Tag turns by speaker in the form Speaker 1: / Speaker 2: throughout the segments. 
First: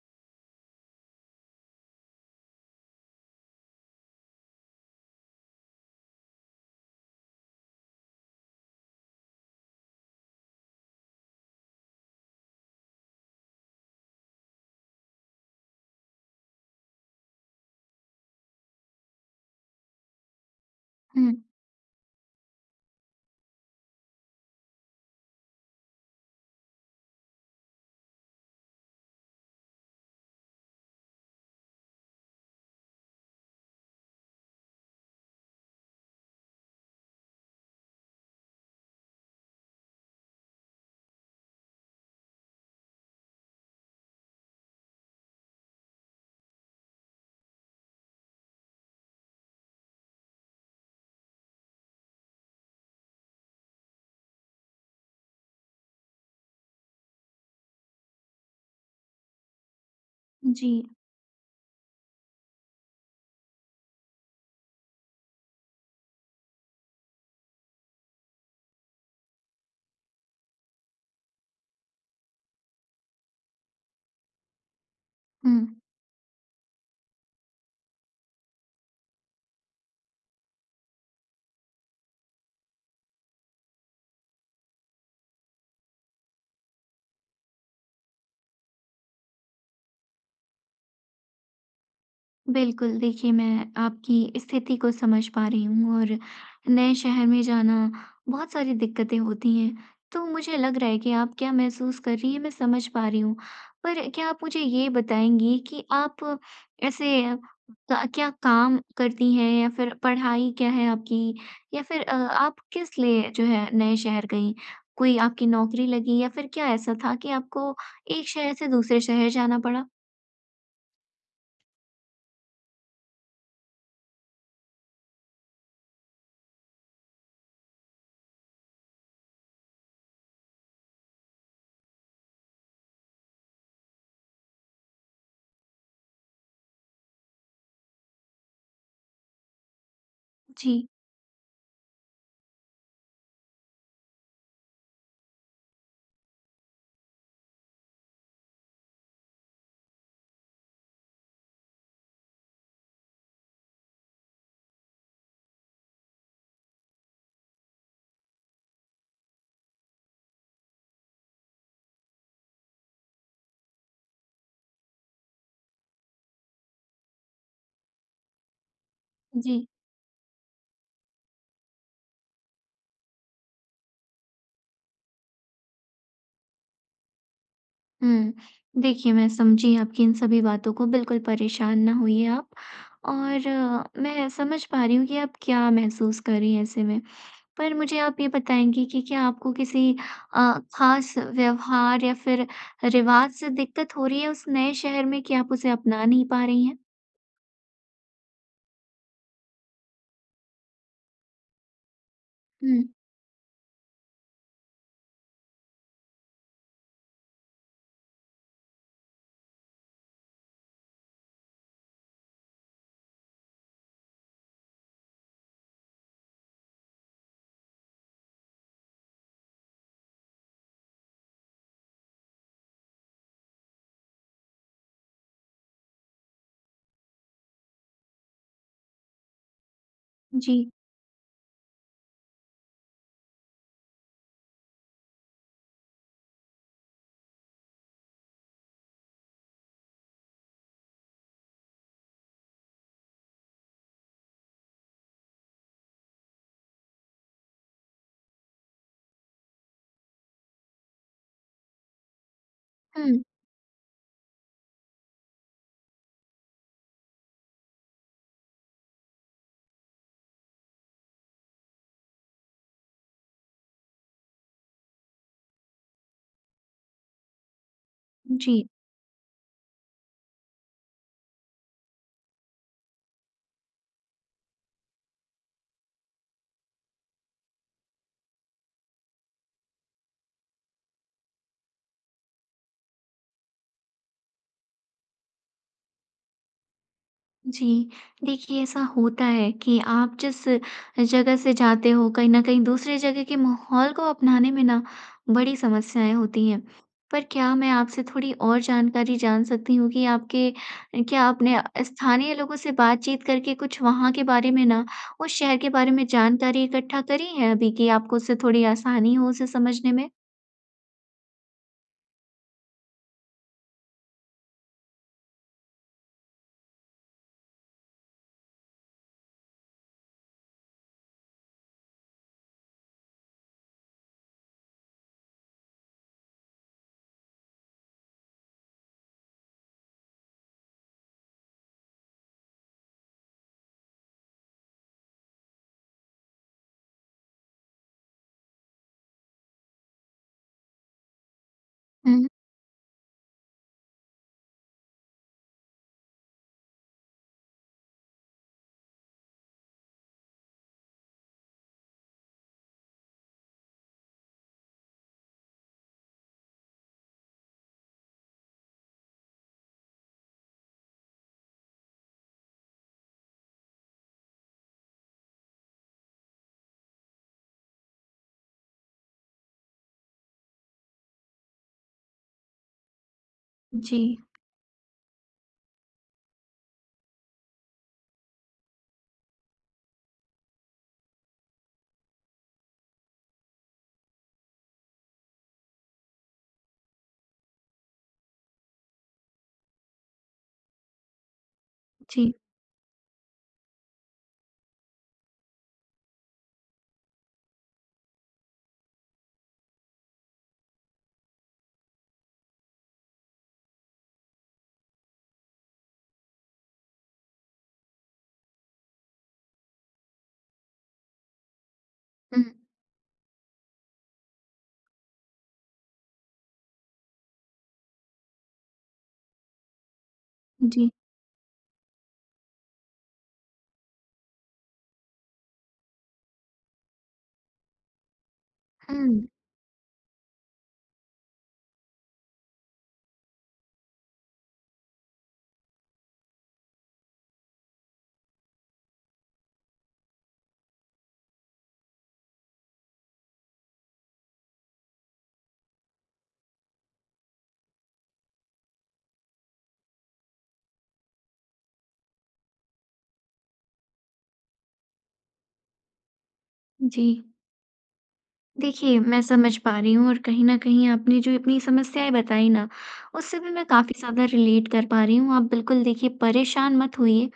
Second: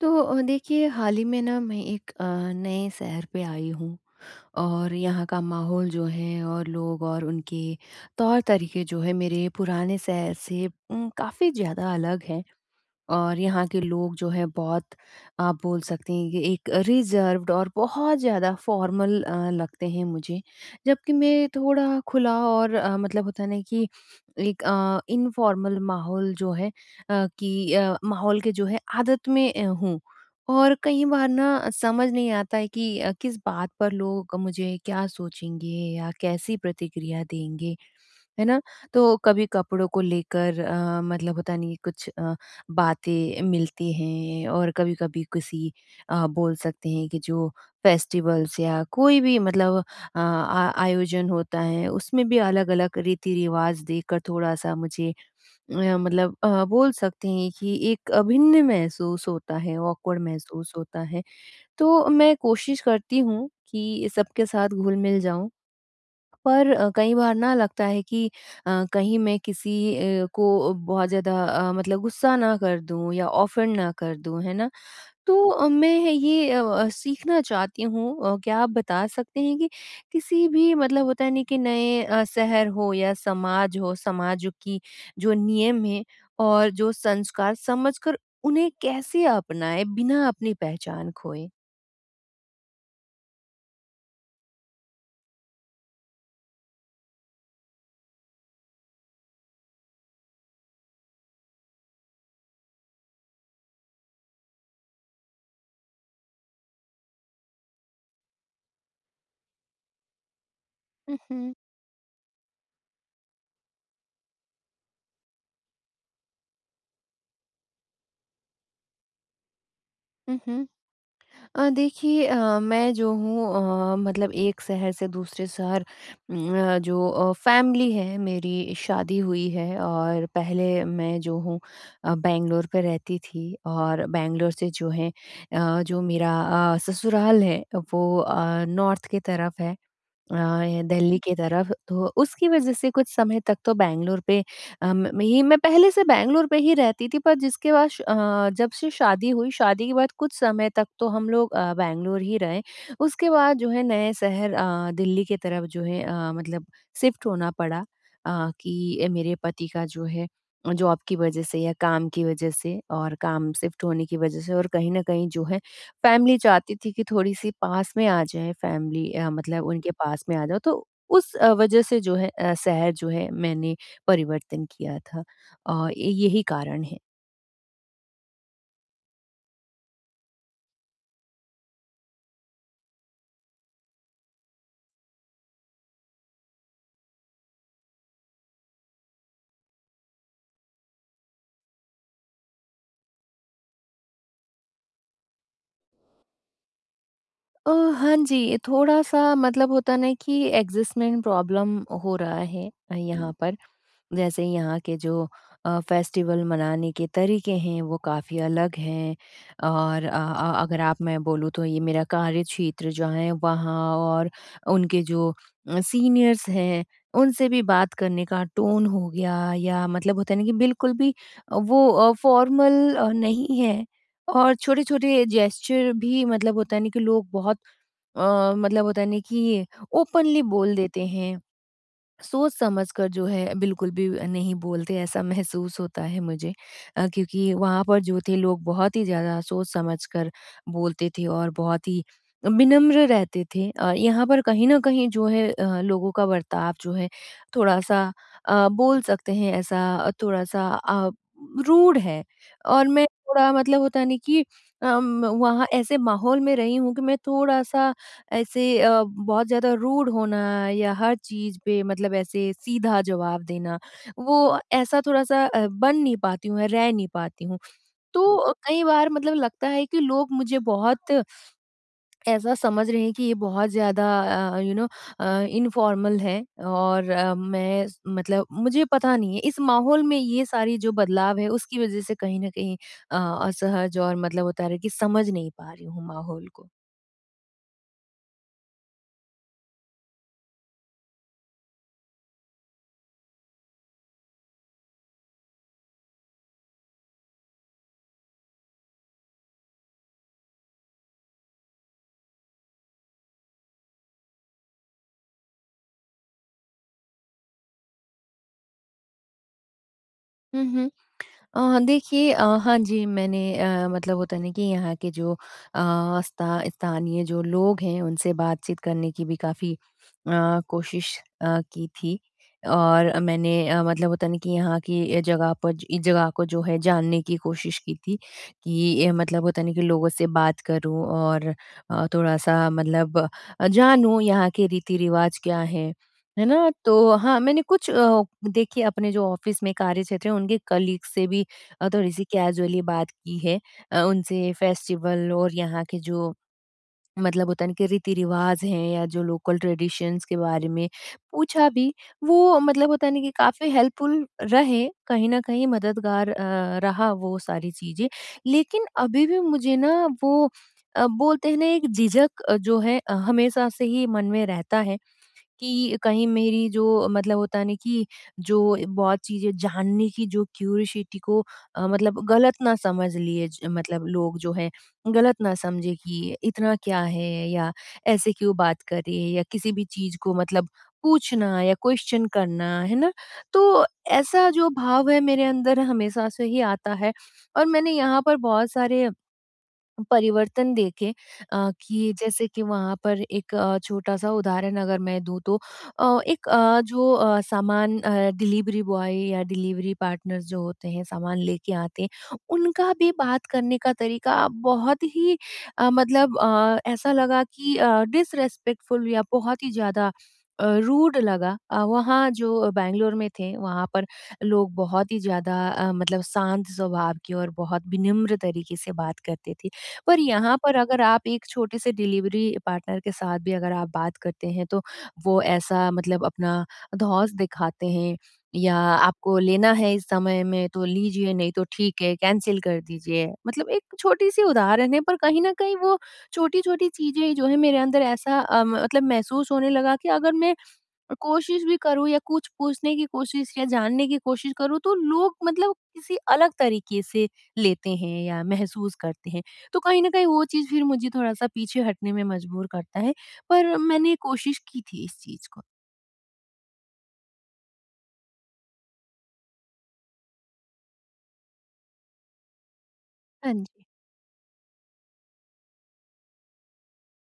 Speaker 1: तो देखिए हाल ही में ना मैं एक नए शहर पे आई हूँ। और यहाँ का माहौल जो है और लोग और उनके तौर तरीके जो है मेरे पुराने शहर से काफ़ी ज़्यादा अलग हैं। और यहाँ के लोग जो है बहुत आप बोल सकते हैं कि एक रिजर्व्ड और बहुत ज़्यादा फॉर्मल लगते हैं मुझे। जबकि
Speaker 2: हुँ।
Speaker 1: मैं थोड़ा खुला और मतलब होता है ना कि एक इनफॉर्मल माहौल जो है कि माहौल के जो है आदत में हूँ। और कई बार ना समझ नहीं आता है कि किस बात पर लोग मुझे क्या सोचेंगे या कैसी प्रतिक्रिया देंगे। है ना? तो कभी कपड़ों को लेकर मतलब होता नहीं कुछ बातें मिलती हैं। और कभी-कभी किसी बोल सकते हैं कि जो फेस्टिवल्स या कोई भी मतलब अ, आ आयोजन होता है, उसमें भी अलग-अलग रीति-रिवाज़ देखकर थोड़ा-सा मुझे मतलब बोल सकते हैं कि एक अभिन्न महसूस होता है, ऑकवर्ड
Speaker 2: जी।
Speaker 1: महसूस होता है। तो मैं कोशिश करती हूँ कि सबके साथ घुल-मिल जाऊँ। पर कई बार ना लगता है कि कहीं मैं किसी को बहुत ज़्यादा मतलब गुस्सा ना कर दूँ या ऑफेंड ना कर दूँ, है ना? तो
Speaker 2: हुँ,
Speaker 1: मैं ये सीखना चाहती हूँ। क्या आप बता सकते हैं कि किसी भी मतलब होता है नहीं कि नए शहर हो या समाज हो, समाज की जो नियम हैं और जो संस्कार समझकर उन्हें कैसे अपनाएँ बिना अपनी पहचान खोए?
Speaker 2: बिल्कुल देखिए मैं आपकी स्थिति को समझ पा रही हूँ और नए शहर में जाना बहुत सारी दिक्कतें होती हैं। तो मुझे लग रहा है कि आप क्या महसूस कर रही हैं मैं समझ पा रही हूँ। पर क्या आप मुझे ये बताएँगी कि आप ऐसे क क्या काम करती हैं या फिर पढ़ाई क्या है
Speaker 1: हुँ,
Speaker 2: आपकी?
Speaker 1: हुँ।
Speaker 2: या फिर आप किस लिए जो है नए शहर गईं? कोई आपकी नौकरी लगी या फिर क्या ऐसा था कि आपको एक शहर से दूसरे शहर जाना पड़ा?
Speaker 1: हुँ, हुँ। देखिए मैं जो हूँ मतलब एक शहर से दूसरे शहर जो फैमिली है, मेरी शादी हुई है और पहले मैं जो हूँ बैंगलोर पे रहती थी और बैंगलोर से जो है जो मेरा ससुराल है वो नॉर्थ की तरफ है। अ,
Speaker 2: जी।
Speaker 1: ये दिल्ली की तरफ, तो उसकी वज़ह से कुछ समय तक तो बैंगलोर पे ही, मैं पहले से बैंगलोर पे ही रहती थी, पर जिसके बाद जब से शादी हुई, शादी के बाद कुछ समय तक तो हम लोग बैंगलोर ही रहे। उसके बाद जो है नए शहर दिल्ली की तरफ जो है मतलब शिफ्ट होना पड़ा। कि मेरे पति का जो है जॉब की वज़ह से या काम की वज़ह से और काम शिफ्ट होने की वज़ह से और कहीं न कहीं जो है फैमिली चाहती थी कि थोड़ी-सी पास में आ जाए, फैमिली मतलब
Speaker 2: जी,
Speaker 1: उनके पास में आ जाओ, तो उस वजह से जो है शहर जो है मैंने परिवर्तन किया था, और य यही कारण है।
Speaker 2: हुँ। देखिए, मैं समझी आपकी इन सभी बातों को, बिल्कुल परेशान ना होइए आप। और मैं समझ पा रही हूँ कि आप क्या महसूस कर रही हैं ऐसे में। पर मुझे आप ये बताएँगी कि क्या आपको किसी ख़ास व्यवहार या फिर रिवाज से दिक्कत हो रही है उस नए शहर में कि आप उसे अपना नहीं पा रही हैं?
Speaker 1: अ, हाँ जी, थोड़ा-सा मतलब होता है ना कि एडजस्टमेंट प्रॉब्लम हो रहा है
Speaker 2: हुँ,
Speaker 1: यहाँ पर। जैसे यहाँ के जो फेस्टिवल मनाने के तरीके हैं वो काफ़ी अलग हैं। और अगर आप, मैं बोलूँ तो ये मेरा कार्य क्षेत्र जो है वहाँ, और उनके जो सीनियर्स हैं उनसे भी बात करने का टोन हो गया या मतलब होता है ना कि बिल्कुल भी वो फॉर्मल नहीं है। और छोटे-छोटे जेस्चर भी मतलब होता है ना कि लोग बहुत मतलब होता है ना कि ओपनली
Speaker 2: जी।
Speaker 1: बोल देते हैं। सोच समझकर जो है बिल्कुल भी नहीं बोलते, ऐसा महसूस होता है मुझे। क्योंकि वहाँ पर जो थे लोग बहुत ही ज़्यादा सोच समझकर बोलते थे और बहुत ही विनम्र रहते थे, और यहाँ पर कहीं न कहीं जो है लोगों का बर्ताव जो है थोड़ा-सा बोल सकते हैं ऐसा थोड़ा-सा रूड है। और मैं
Speaker 2: हुँ,
Speaker 1: थोड़ा मतलब होता है ना कि वहाँ ऐसे माहौल में रही हूँ कि मैं थोड़ा-सा ऐसे बहुत ज़्यादा रूड होना या हर चीज़ पे मतलब ऐसे सीधा जवाब देना, वो ऐसा थोड़ा-सा बन नहीं पाती हूँ, रह नहीं पाती हूँ। तो
Speaker 2: जी।
Speaker 1: कई बार मतलब लगता है कि लोग मुझे बहुत ऐसा समझ रहे हैं कि ये बहुत ज़्यादा uh, you know uh, informal है। और मैं मतलब मुझे पता नहीं है, इस माहौल में ये सारी जो बदलाव है, उसकी वज़ह से कहीं न कहीं अ, असहज और मतलब होता है कि समझ नहीं पा रही हूँ माहौल को।
Speaker 2: जी, देखिए ऐसा होता है कि आप जिस जगह से जाते हो कहीं न कहीं दूसरे जगह के माहौल को अपनाने में ना बड़ी समस्याएँ होती हैं। पर क्या मैं आपसे थोड़ी और जानकारी जान सकती हूँ कि आपके क्या आपने स्थानीय लोगों से बातचीत करके कुछ वहाँ के बारे में ना उस शहर के बारे में जानकारी इकट्ठा करी है अभी कि आपको उससे थोड़ी आसानी हो उसे समझने में?
Speaker 1: हुँ, हुँ। देखिए हाँ जी, मैंने मतलब होता है ना कि यहाँ के जो स्थानीय जो लोग हैं, उनसे बातचीत करने की भी काफ़ी अ, कोशिश की थी। और मैंने मतलब होता है ना कि यहाँ की ये जगह पर, इस जगह को जो है जानने की कोशिश की थी कि मतलब होता है ना कि लोगों से बात करूँ और थोड़ा-सा मतलब जानूँ यहाँ के रीति-रिवाज़ क्या हैं, है ना? तो हाँ, मैंने कुछ देखिए अपने जो ऑफ़िस में कार्यक्षेत्र है, उनके कलीग से भी थोड़ी-सी
Speaker 2: हुँ।
Speaker 1: कैजुअली बात की है। उनसे फेस्टिवल और यहाँ के जो मतलब होता है ना कि रीति-रिवाज़ हैं या जो लोकल ट्रेडिशंस के बारे में पूछा भी, वो मतलब होता है ना कि काफ़ी हेल्पफुल रहे, कहीं न कहीं मददगार रहा वो सारी चीज़ें। लेकिन अभी भी मुझे ना वो बोलते हैं ना, एक झिझक जो है हमेशा से ही मन में रहता है। कि कहीं मेरी जो मतलब होता है ना कि जो बहुत चीज़ें जानने की जो क्यूरियोसिटी को मतलब गलत ना समझ लिए
Speaker 2: जी,
Speaker 1: मतलब लोग जो है गलत ना समझे कि इतना क्या है, या ऐसे क्यों बात कर रही है, या किसी भी चीज़ को मतलब पूछना या क्वेश्चन करना, है ना? तो ऐसा जो भाव है मेरे अंदर हमेशा से ही आता है। और मैंने यहाँ पर बहुत सारे परिवर्तन देखें। कि
Speaker 2: जी।
Speaker 1: जैसे कि वहाँ पर एक छोटा-सा उदाहरण अगर मैं दूँ तो एक जो सामान डिलीवरी बॉय या डिलीवरी पार्टनर जो होते हैं, सामान लेके आते हैं, उनका भी बात करने का तरीका बहुत ही मतलब ऐसा लगा कि डिसरेस्पेक्टफुल या बहुत ही ज़्यादा रूड लगा। वहाँ
Speaker 2: हुँ,
Speaker 1: जो बैंगलोर में थे, वहाँ पर लोग बहुत ही ज़्यादा मतलब शांत स्वभाव के और बहुत विनम्र तरीके से बात करते थे। पर यहाँ पर
Speaker 2: जी।
Speaker 1: अगर आप एक छोटे से डिलीवरी पार्टनर के साथ भी अगर आप बात करते हैं, तो वो ऐसा मतलब अपना धौंस दिखाते हैं, या
Speaker 2: हुँ,
Speaker 1: आपको लेना है इस समय में तो लीजिए, नहीं तो ठीक है कैंसिल कर दीजिए, मतलब एक छोटी सी उदाहरण है। पर कहीं ना कहीं वो छोटी छोटी चीजें जो है मेरे अंदर ऐसा मतलब महसूस होने लगा कि अगर मैं और कोशिश भी करूँ या कुछ पूछने की कोशिश या जानने की कोशिश करूँ, तो लोग मतलब किसी अलग तरीके से लेते हैं या महसूस करते हैं। तो कहीं न कहीं वो चीज़ फिर मुझे थोड़ा-सा पीछे हटने में मजबूर करता है, पर मैंने कोशिश की थी इस चीज़ को।
Speaker 2: जी। देखिए, मैं समझ पा रही हूँ और कहीं न कहीं आपने जो अपनी समस्याएँ बताई ना, उससे भी
Speaker 1: हाँ
Speaker 2: मैं
Speaker 1: जी।
Speaker 2: काफ़ी ज़्यादा रिलेट कर पा रही हूँ। आप बिल्कुल देखिए परेशान मत होइए।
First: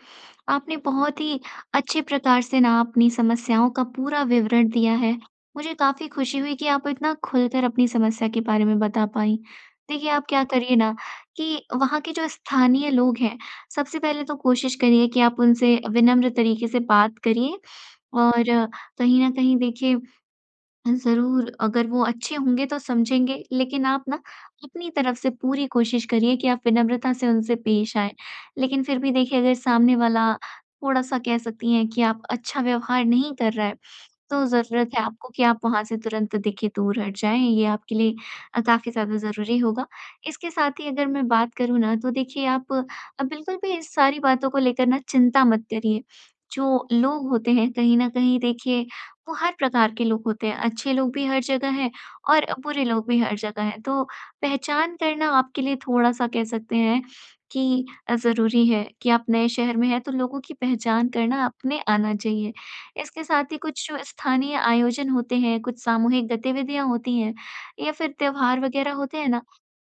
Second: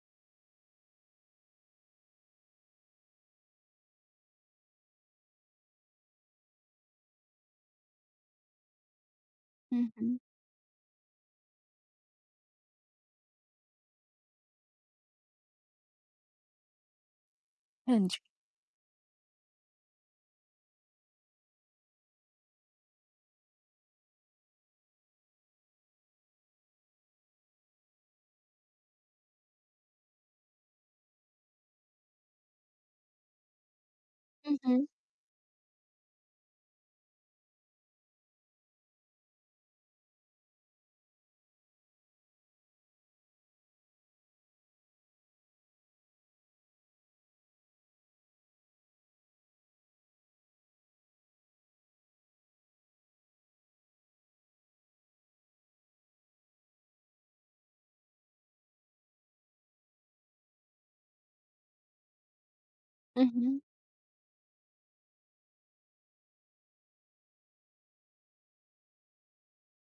Speaker 2: आपने बहुत ही अच्छे प्रकार से ना अपनी समस्याओं का पूरा विवरण दिया है। मुझे काफ़ी खुशी हुई कि आप इतना खुलकर अपनी समस्या के बारे में बता पाईं।
Speaker 1: हुँ,
Speaker 2: देखिए,
Speaker 1: हुँ।
Speaker 2: आप क्या करिए ना कि वहाँ के जो स्थानीय लोग हैं, सबसे पहले तो कोशिश करिए कि आप उनसे विनम्र तरीके से बात करिए
Speaker 1: हाँ जी।
Speaker 2: और कहीं न कहीं देखिए ज़रूर, अगर वो अच्छे होंगे तो समझेंगे, लेकिन आप ना अपनी तरफ से पूरी कोशिश करिए कि आप विनम्रता से उनसे पेश आएँ। लेकिन फिर भी देखिए अगर सामने वाला थोड़ा-सा कह सकती हैं कि आप अच्छा व्यवहार नहीं कर रहा है, तो
Speaker 1: हुँ, हुँ।
Speaker 2: ज़रूरत है आपको कि आप वहाँ से तुरंत देखिए दूर हट जाएँ, ये आपके लिए काफ़ी ज़्यादा ज़रूरी होगा। इसके साथ ही अगर मैं बात करूँ ना तो देखिए आप बिल्कुल भी इस सारी बातों को लेकर ना चिंता मत करिए। जो लोग होते हैं कहीं न कहीं देखिए वो हर प्रकार के लोग होते हैं, अच्छे लोग भी हर जगह हैं और बुरे लोग भी हर जगह हैं। तो पहचान करना आपके लिए थोड़ा-सा कह सकते हैं कि ज़रूरी है कि आप नए शहर में हैं, तो लोगों की पहचान करना अपने आना चाहिए। इसके
Speaker 1: हुँ,
Speaker 2: साथ ही
Speaker 1: हुँ।
Speaker 2: कुछ जो स्थानीय आयोजन होते हैं, कुछ सामूहिक गतिविधियाँ होती हैं या फिर त्योहार वगैरह होते हैं ना,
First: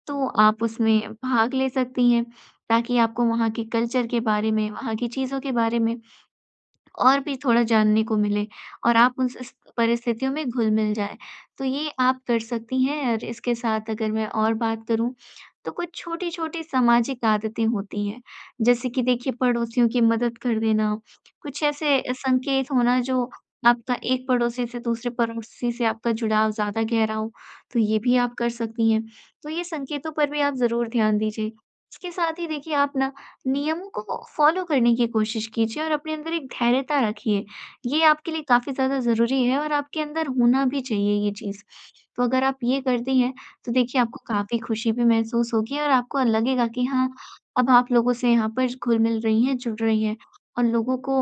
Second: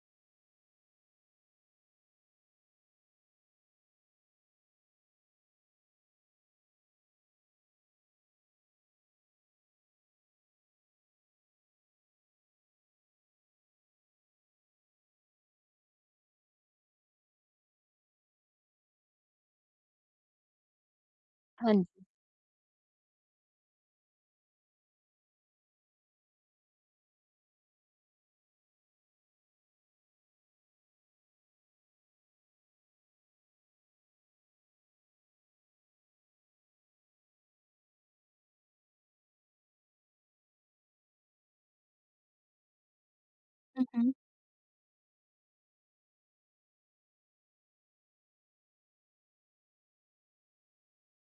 Speaker 2: तो आप उसमें भाग ले सकती हैं, ताकि आपको वहाँ के कल्चर के बारे में, वहाँ की चीज़ों के बारे में और भी थोड़ा जानने को मिले और आप उन स परिस्थितियों में घुल-मिल जाएँ। तो ये आप कर सकती हैं और इसके साथ अगर मैं और बात करूँ, तो कुछ छोटी-छोटी सामाजिक आदतें होती हैं। जैसे कि देखिए पड़ोसियों की मदद कर देना, कुछ
Speaker 1: हाँ जी।
Speaker 2: ऐसे संकेत होना जो आपका एक पड़ोसी से दूसरे पड़ोसी से आपका जुड़ाव ज़्यादा गहरा हो, तो ये भी आप कर सकती हैं। तो ये संकेतों पर भी आप ज़रूर ध्यान दीजिए। इसके साथ ही देखिए आप ना नियमों को फॉलो करने की कोशिश कीजिए और अपने अंदर एक धैर्यता रखिए। ये आपके लिए काफ़ी ज़्यादा ज़रूरी है और आपके अंदर होना भी चाहिए ये चीज़। तो अगर आप ये करती हैं, तो
Speaker 1: हुँ,
Speaker 2: देखिए
Speaker 1: हुँ।
Speaker 2: आपको काफ़ी खुशी भी महसूस होगी और आपको लगेगा कि हाँ, अब आप लोगों से यहाँ पर घुल-मिल रही हैं, जुड़ रही हैं और लोगों को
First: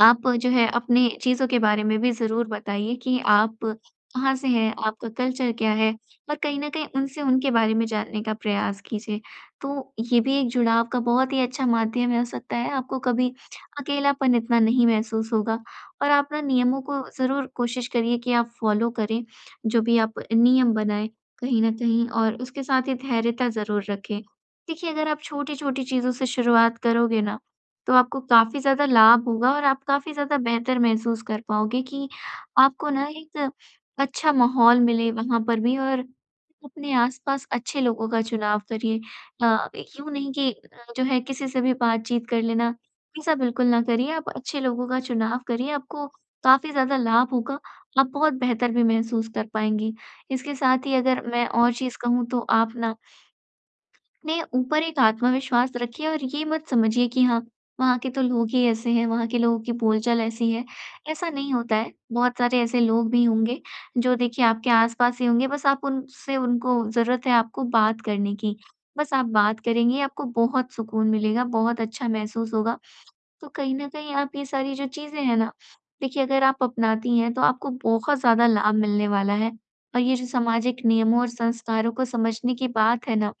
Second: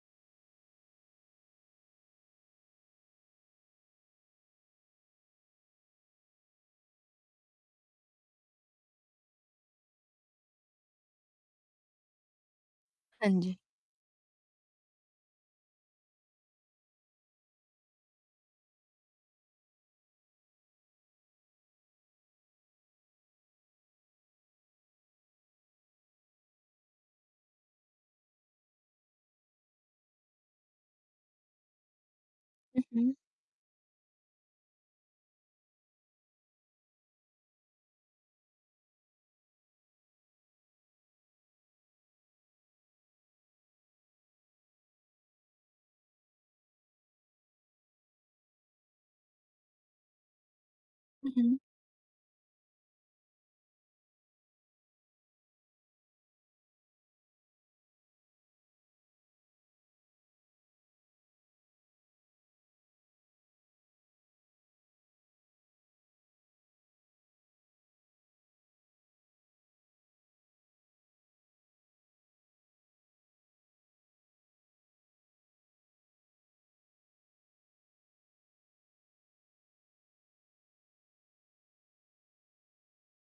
Speaker 2: आप जो है अपनी चीज़ों के बारे में भी ज़रूर बताइए कि आप कहाँ से हैं, आपका कल्चर क्या है और कहीं न कहीं उनसे उनके बारे में जानने का प्रयास कीजिए। तो ये भी एक जुड़ाव का बहुत ही अच्छा माध्यम हो सकता है, आपको कभी
Speaker 1: हाँ जी।
Speaker 2: अकेलापन इतना नहीं महसूस होगा और आप ना नियमों को ज़रूर कोशिश करिए कि आप फ़ॉलो करें, जो भी आप नियम बनाएँ कहीं न कहीं और उसके साथ ही धैर्यता ज़रूर रखें। देखिए, अगर आप छोटी-छोटी चीज़ों से शुरुआत करोगे ना तो आपको काफ़ी ज़्यादा लाभ होगा और आप काफ़ी ज़्यादा बेहतर महसूस कर पाओगे कि
Speaker 1: हुँ,
Speaker 2: आपको ना
Speaker 1: हुँ।
Speaker 2: एक अच्छा माहौल मिले वहाँ पर भी और अपने आसपास अच्छे लोगों का चुनाव करिए। अ, यूँ नहीं कि जो है किसी से भी बातचीत कर लेना, ऐसा बिल्कुल ना करिए। आप अच्छे लोगों का चुनाव करिए, आपको काफ़ी ज़्यादा लाभ होगा, आप बहुत बेहतर भी महसूस कर पाएँगी। इसके साथ ही अगर
Speaker 1: हुँ,
Speaker 2: मैं
Speaker 1: हुँ।
Speaker 2: और चीज़ कहूँ तो आप ना अपने ऊपर एक आत्मविश्वास रखिए और ये मत समझिए कि हाँ, वहाँ के तो लोग ही ऐसे हैं, वहाँ के लोगों की बोलचाल ऐसी है। ऐसा नहीं होता है, बहुत सारे ऐसे लोग भी होंगे जो देखिए आपके आस-पास ही होंगे, बस आप उनसे उनको ज़रूरत है आपको बात करने की। बस आप बात करेंगे, आपको बहुत सुकून मिलेगा, बहुत अच्छा महसूस होगा। तो कहीं न कहीं आप ये सारी जो चीज़ें हैं ना, देखिए अगर आप अपनाती हैं, तो आपको बहुत ज़्यादा लाभ मिलने वाला है। और ये जो सामाजिक नियमों और संस्कारों को समझने की बात है ना,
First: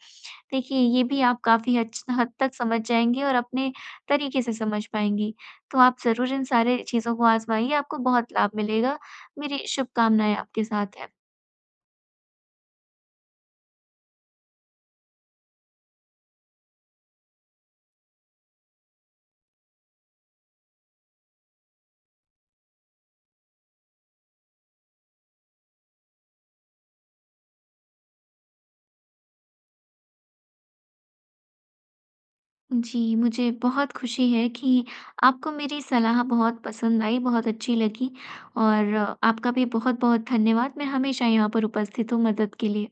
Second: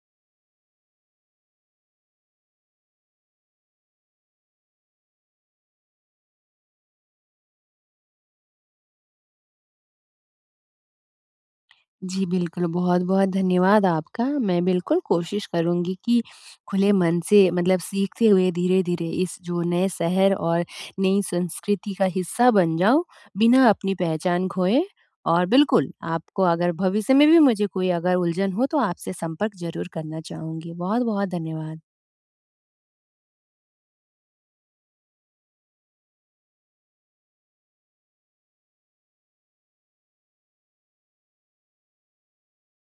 Speaker 2: देखिए, ये भी आप काफ़ी हच हद तक समझ जाएँगी और अपने तरीके से समझ पाएँगी। तो आप ज़रूर इन सारे चीज़ों को आज़माइए, आपको बहुत लाभ मिलेगा। मेरी शुभकामनाएँ आपके साथ हैं।
Speaker 1: जी, बिल्कुल, बहुत-बहुत धन्यवाद आपका। मैं बिल्कुल कोशिश करूँगी कि खुले मन से मतलब सीखते हुए, धीरे-धीरे इस जो नए शहर और नई संस्कृति का हिस्सा बन जाऊँ, बिना अपनी पहचान खोए। और बिल्कुल, आपको अगर भविष्य में भी मुझे कोई अगर उलझन हो तो आपसे संपर्क ज़रूर करना चाहूँगी। बहुत-बहुत धन्यवाद।
Speaker 2: जी, मुझे बहुत खुशी है कि आपको मेरी सलाह बहुत पसंद आई, बहुत अच्छी लगी और आपका भी बहुत-बहुत धन्यवाद। मैं हमेशा यहाँ पर उपस्थित हूँ मदद के लिए।